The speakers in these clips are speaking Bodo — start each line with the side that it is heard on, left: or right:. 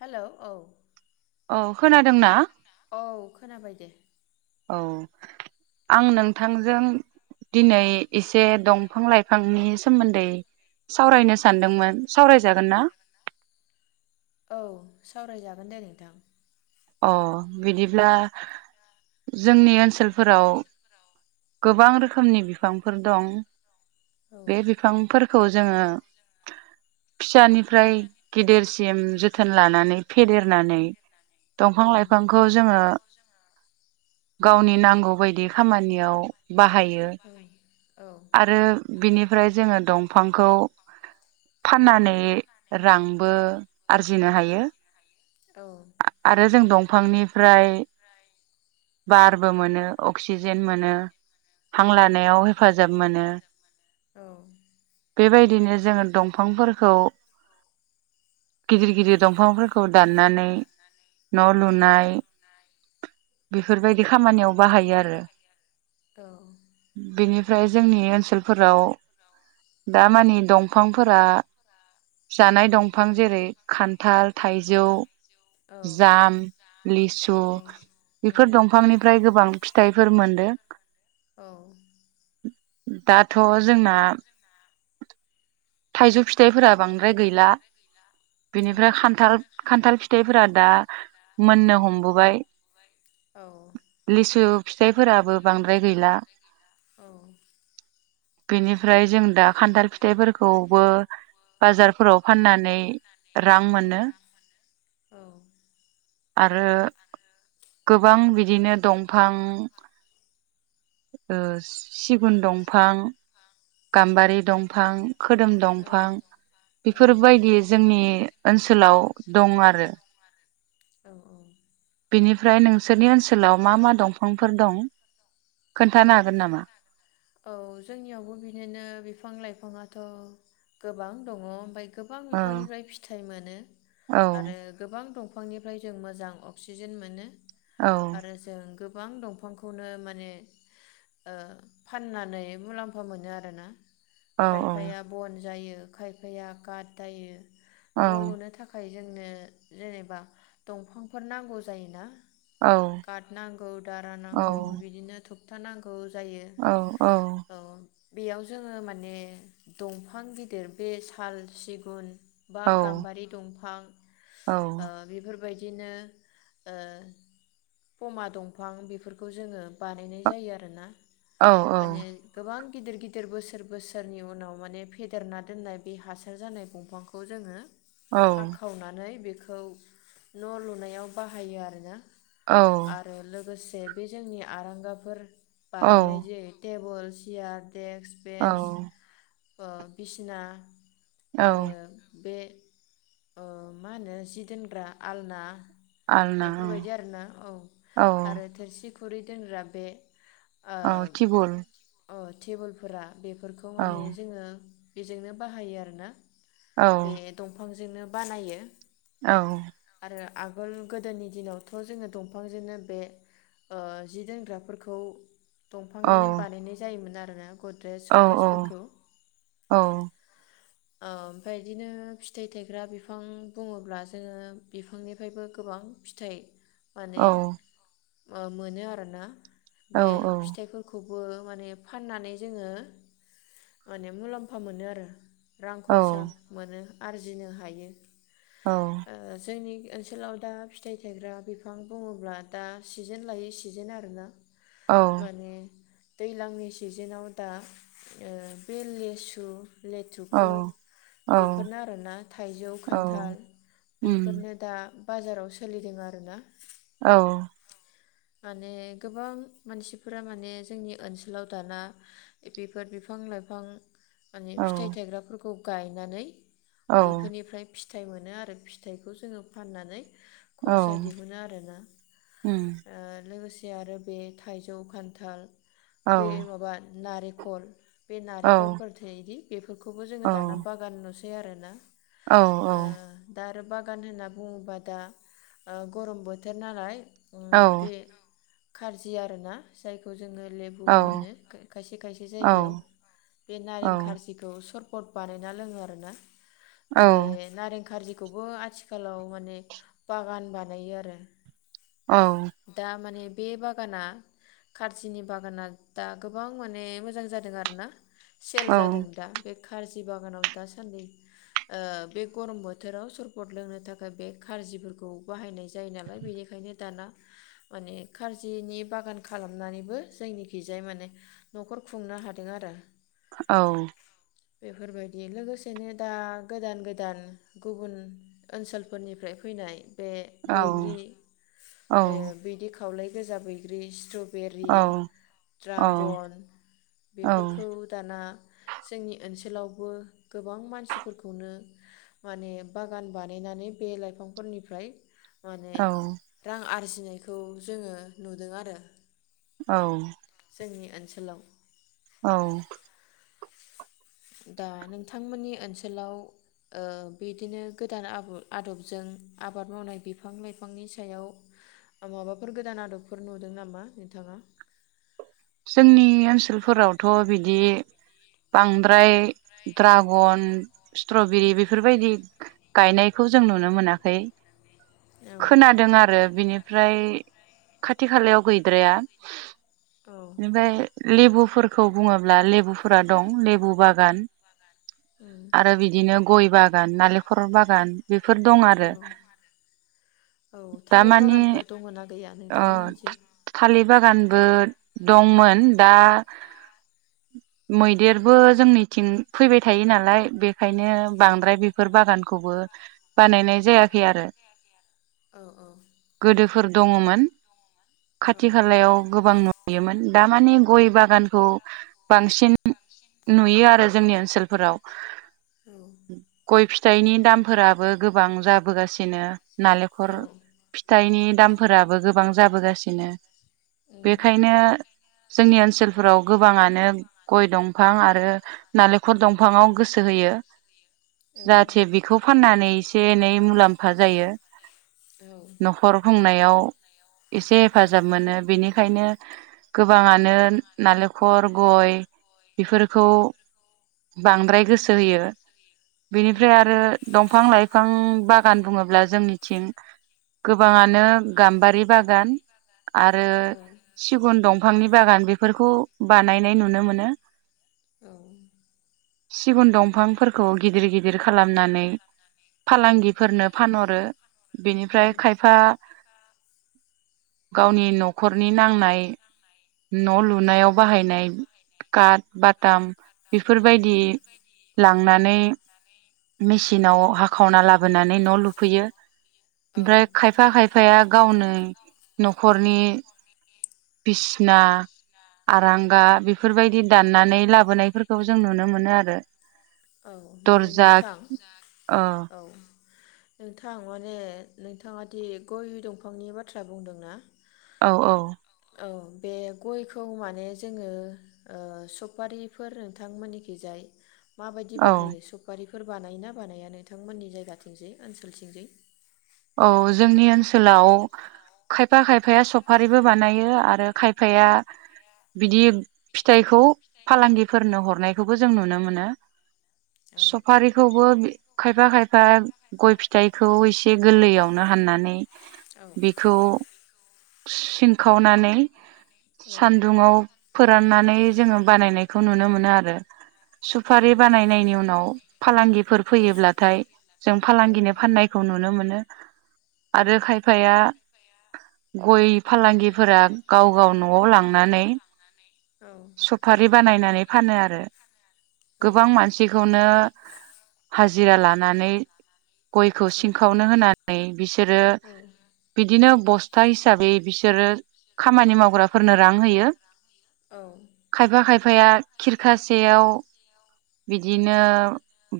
left: हेल औ
right: औ खोनादोंना
left: औ खोनाबाय दे
right: औ आं नोंथांजों दिनै एसे दंफां लाइफांनि सोमोन्दै सावरायनो सानदोंमोन सावरायजागोन ना
left: औ सावरायजागोन दे नोंथां
right: अ बिदिब्ला जोंनि ओनसोलफोराव गोबां रोखोमनि बिफांफोर दं
left: औ
right: बे बिफांफोर खौ जोङो फिसानिफ्राय गेदेरसिम जोथोन लानानै फेदेरनानै दंफां
left: औ
right: लाइफांखौ जोङो गावनि नांगौ बायदि खामानियाव बाहायो
left: औ
right: आरो बिनिफ्राय जोङो दंफांखौ फाननानै रांबो आरजिनो हायो
left: औ
right: आरो जों दंफांनिफ्राय बारबो मोनो अक्सिजेन मोनो हां
left: औ
right: लानायाव हेफाजाब मोनो
left: औ
right: बेबायदिनो जोङो दंफांफोरखौ गिदिर गिदिर दंफांफोरखौ दाननानै न लुनाय बेफोरबायदि खामानियाव बाहायो आरो
left: औ
right: फ्राय जोंनि ओनसोलफोराव दामानि दंफांफोरा जानाय
left: औ
right: दंफां जेरै खान्थाल थाइ जौ
left: औ
right: जाम लिसु
left: औ औ
right: बेफोर
left: उम
right: दंफांनिफ्राय गोबां फिथाइफोर मोनदों
left: औ
right: दाथ जोंना थाइजौ फिथाइफोरा बांद्राय गैला बिनिफ्राय खान्थाल खान्थाल फिथाइफोरा दा मोननो हमबोबाय
left: औ
right: लिसु फिथाइफोराबो बांद्राय गैला
left: औ
right: बेनिफ्राय जों दा खान्थाल फिथाइफोरखौबो बाजार फोराव फाननानै रां
left: औ
right: मोनो
left: मोनो आलौ
right: आरो गोबां बिदिनो दंफां ओ सिगुन दंफां गाम्बारि दंफां खोदोम दंफां
left: औ
right: बेफोरबायदि जोंनि ओनसोलाव दं आरो
left: औ औ
right: बिनिफ्राय नोंसोरनि ओनसोलाव मा मा दंफांफोर दं खोन्थानो हागोन नामा?
left: औ जोंनियावबो बिदिनो बिफां लाइफाङा थ गोबां दङ ओमफ्राय गोबां
right: औ
left: बिफांनिफ्राय फिथाइ मोनो
right: औ
left: आरो गोबां दं बिफांनिफ्राय जों मोजां अक्सिजेन मोनो
right: औ
left: आरो जों गोबां दंफांखौनो माने ओ फाननानै मुलाम्फा मोनो आरोना
right: औ
left: खायफाया बन जायो खायफाया गाद जायो
right: औ
left: न' लुनो थाखाय जोंनो जेनेबा दंफांफोर नांगौ जायोना गाट नांगौ दारा
right: औ
left: नांगौ बिदिनो ट' था नांगौ [unintelligible] जायो
right: औ औ
left: औ बेयाव जोङो माने दंफां गिदिर बे साल, सिगुन बा
right: औ
left: गाम्बारि दंफां ओ बेफोर बेबायदिनो ओ पमा दंफां बेफोरखौ जोङो बानायनाय जायो आरो
right: औ औ
left: गोबां गिदिर गिदिर बोसोर बोसोरनि उनाव माने फेदेरना दोननाय बे हासार जानाय दंफांखौ जोङो
right: औ
left: हाखावनानै बेखौ खौ न लुनायाव बाहायो आरो ना आरो लोगोसे से बे जोंनि आरांगाफोर बानायनाय जायो जे टेबल, सियार डेक्स, बेन्स
right: औ
left: ओ बिसिना
right: औ
left: आरो बे ओ मा होनो जि दोनग्रा आलना
right: आलना
left: बेफोरबायदि आरोना औ
right: औ
left: आरो थोरसि खुरै दोनग्रा बे
right: औ थिबोल
left: अ टेबोलफोरा बेफोरखौ माने जोङो बेजोंनो बाहायो आरोना।
right: औ
left: बे दंफां जोंनो बानायो।
right: औ
left: रो आगोल गोदोनि दिनावथ' जोङो दंफांजोंनो बे ओ जि दोनग्राफोरखौ
right: औ
left: दंफांनिनो बानायनाय जायोमोन आरो [unintelligible] गद्रेज
right: औ
left: सकेसफोरखौ
right: औ
left: ओ ओमफ्राय बिदिनो फिथाइ थायग्रा बिफां बुङोब्ला जोङो बिफांनिफायबो गोबां फिथाइ माने ओ मोनो आरोना। बे फिथाइफोरखौ बो माने फाननानै जोङो माने मुलाम्फा मोनो आरो। रां खरसा मोनो। आरजिनो हायो।
right: औ
left: ओ जोंनि ओनसोलाव दा फिथाइ थायग्रा बिफां बुङोब्ला दा सिजोन लायै सिजोन आरोना। माने‌ दैलांनि सिजेनाव दा ओ बे लेसु लेथु खु
right: औ
left: बेफोरनो आरोना थाइजौ
right: औ
left: खान्थाल
right: उम
left: बेफोरनो दा बाजाराव सोलिदों आरोना।
right: औ।
left: माने गोबां मानसिफोरा माने जोंनि ओनसोलाव दाना बेफोर बिफां लाइफां माने
right: औ
left: फिथाइ थायग्राफोरखौ गायनानै
right: औ
left: बेफोरनिफ्राय फि फिथाइ मोनो आरो फिथाइखौ जोङो फाननानै
right: औ
left: खरसा दिहुनो आरोना।
right: उम
left: लोगोसे आरो बे थाइजौ खान्थाल बे
right: औ
left: माबा नारे खल। बे
right: जोंनि
left: नारेंखलफोर थायोदि फोरखौबो जोङो दाना बागानाव आरोना
right: औ औ।
left: ओ दा आरो बागान होनना बुङोबा दा ओ गरम बोथोर नालाय
right: औ।
left: कार्जि आरोना जायखौ जोङो लेबुबो होनो खायसे खायसे जायगायाव बे नारें खारजिखौ सर बट बानायना लोङो आरोना। बे नारें खारजि खौबो आथिखालाव माने बागान बानायो आरो
right: औ
left: दा माने बे बागाना खारजिनि बागाना दा गोबां माने मोजां जादों आरो ना सेल जादों दा बे खारजि बागानाव दासान्दि ओ बे गरम बोथोराव सरपद लोंनो थाखाय बे खारजिफोरखौ बाहायनाय जायो नालाय बेनिखायनो दाना माने खारजिनि बागान खालामनानैबो जोंनिखैजाय माने नखर खुंनो हादों आरो
right: औ
left: बेफोरबायदि लोगोसेनो दा गोदान गोदान गुबुन ओनसोलफोरनिफ्राय फैनाय बे
right: औ
left: बैग्रि
right: औ
left: ओ बैदि खावलाय गोजा बैग्रि स्टप बेरि ड्रागन बेफोरखौ दाना जोंनि ओनसोलावबो गोबां मानसिफोरखौनो माने बागान बानायनानै बे लाइफांफोरनिफ्राय माने रां आरजिनो खौ जोङो नुदों आरो।
right: औ
left: जोंनि ओनसोलाव
right: औ
left: दा नोंथांमोननि ओनसोलाव ओ बिदिनो गोदान आबु-आदबजों आबाद मावनाय बिफां लाइफांनि सायाव माबाफोर गोदान आदबफोर नुदों नामा नोंथाङा?
right: जोंनि ओनसोलफोरावथ बिदि बांद्राय ड्रागन स्ट्रबेरि बेफोरबायदि गायनायखौ जों नुनो मोनाखै।
left: औ
right: खोनादों आरो बिनि ओमफ्राय खाथि खालायाव गैद्राया।
left: औ उम
right: बेनिफ्राय लेबुफोरखौ बुङोब्ला लेबुफोरा दं लेबु बागान आरो बिदिनो गय बागान नालेंखर बागान बेफोर दं
left: औ
right: आरो
left: औ थालिर बागानफोर दङना गै
right: अ थालिर बागान ओ दंमोन दा मैदेरबो जोंनिथिं फैबाय थायो नालाय बे ओंखायनो
left: औ
right: बांद्राय बेफोर बागान खौबो बानायनाय जायाखै आरो
left: औ औ
right: गोदोफोर दङमोन
left: औ
right: खाथि खालायाव गोबां नु योमोन दा माने गय बागानखौ बांसिन नुयो आरो जोंनि ओनसोलफोराव
left: औ
right: गय फिथाइनि दामफोराबो गोबां जाबोगासिनो दिनो नालेंखर
left: औ
right: फिथाइनि फोराबो गोबां जाबोगासिनो
left: उम
right: बेखायनो जोंनि ओनसोलफोराव गोबाङानो गय दंफां आरो नालेंखर दंफाङाव गोसो होयो।
left: औ
right: जाहाथे बिखौ फाननानै एसे एनै मुलाम्फा जायो। न'खर खुंनाय याव एसे
left: उम
right: हेफाजाब मोनो बेनिखायनो गोबाङानो नालेखर गय बेफोरखौ बांद्राय गोसो होयो। बेनिफ्राय
left: औ
right: आरो दं बिफां लाइफां बागान बुङोब्ला जोंनिथिं गोबाङानो गाम्बारि बाग गान आरो सिगुन दं बिफांनि बागान बेफोरखौ बानायनाय नुनो मोनो।
left: [inaudible]
right: सिगुन दंफांफोरखौ गिदिर गिदिर खालामनानै
left: औ औ
right: फालांगिफोरनो फानहरो बेनिफ्राय खायफा गावनि न'खरनि नांनाय न' लुनायाव बाहायनाय काट बाटाम बेफोरबायदि लांनानै मेसिनाव हाखावना लाबोनानै न' लुफैयो
left: औ
right: ओमफ्राय खायफा खायफाया नै न'खरनि बिसिना आरांगा बेफोरबायदि दाननानै लाबोनायफोरखौ जों नुनो मोनो आरो
left: औ माने
right: दर्जा
left: नोंथां औ नोंथां माने नोंथाङा दि गय दंफांनि बाथ्रा बुंदोंना?
right: औ औ
left: औ बे गयखौ माने जोङो ओ सपारिफोर नोंथांमोननिखैजाय माबायदि
right: औ
left: बाहायो सुपारि फोर बानायोना बानाया नोंथांमोननि जायगाथिंजै ओनसोलथिंजै?
right: औ जोंनि ओनसोलाव खायफा खायफाया सफारिबो बानायो आरो खायफाया बिदि फिथाइखौ फालांगिफोरनो हरनायखौबो जों नुनो मोनो।
left: औ
right: सफारिखौबो खायफा खायफा गय फिथाइखौ एस ए गोरलैयावनो हाननानै
left: औ
right: बिखौ सिनखावनानै सानदुङाव फोराननानै जोङो बानायनायखौ नुनो मोनो आरो
left: औ
right: सुपारि बानायनायनि उनाव फालांगिफोर फैयोब्लाथाय जों फालांगिनो फाननायखौ नुनो मो नो
left: फाननायखौ
right: आरो खायफाया गय फालांगिफोरा गाव गाव न'आव लांनानै
left: औ
right: सफारि बानायनानै फानो आरो
left: औ
right: गोबां
left: औ
right: मानसिखौनो हाजिरा लानानै गयखौ
left: औ
right: सिंखावनो होना बिसोरो बिदिनो बस्था हिसाबै बिसोरो खामानि मावग्राफोरनो रां होयो।
left: औ
right: खायफा खायफाया खिरखासेयाव बिदिनो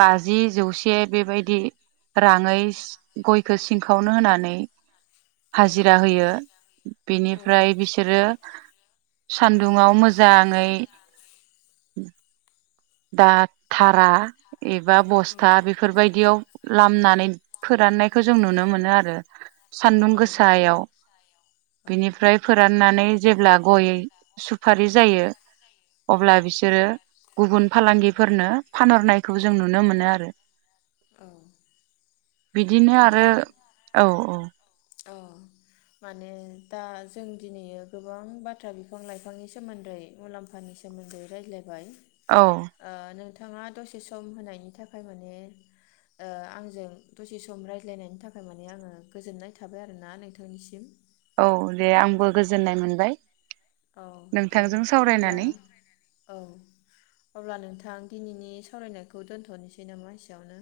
right: बाजि, जौसे बेबायदि राङै गयखौ सिंखावनो होनानै
left: औ
right: हाजिरा होयो बेनिफ्राय बिसोरो सान दुंआव मोजाङै दा थारा एबा बस्था बेफोरबायदियाव लामनानै फोराननायखौ जों नुनो मोनो आरो सानदुं गोसायाव। बिनिफ्राय फोराननानै जेब्ला गय सुफारि जायो अब्ला बिसोरो गुबुन फालांगिफोरनो फानहरनायखौ जों नुनो मोनो आरो।
left: औ।
right: बिदिनो आरो औ औ।
left: अ माने दा जों दिनै गोबां बाथ्रा बिफां लाइफांनि सोमोन्दै मुलाम्फानि सोमोन्दै रायज्लायबाय।
right: औ
left: ओ नों थाङा दसे सम होनायनि थाखाय माने ओ आंजों दसे सम रायज्लायनायनि थाखाय माने आङो गोजोननाय थाबाय आरोना नोंथांनिसिम।
right: औ दे आंबो गोजोननाय मोनबाय।
left: औ दे
right: नोंथांजों
left: नोंथां अब्ला
right: सावरायनानै।
left: औ अब्ला नोंथां दिनैनि सावरायनायखौ दोन्थ'नोसै नामा एसेयावनो?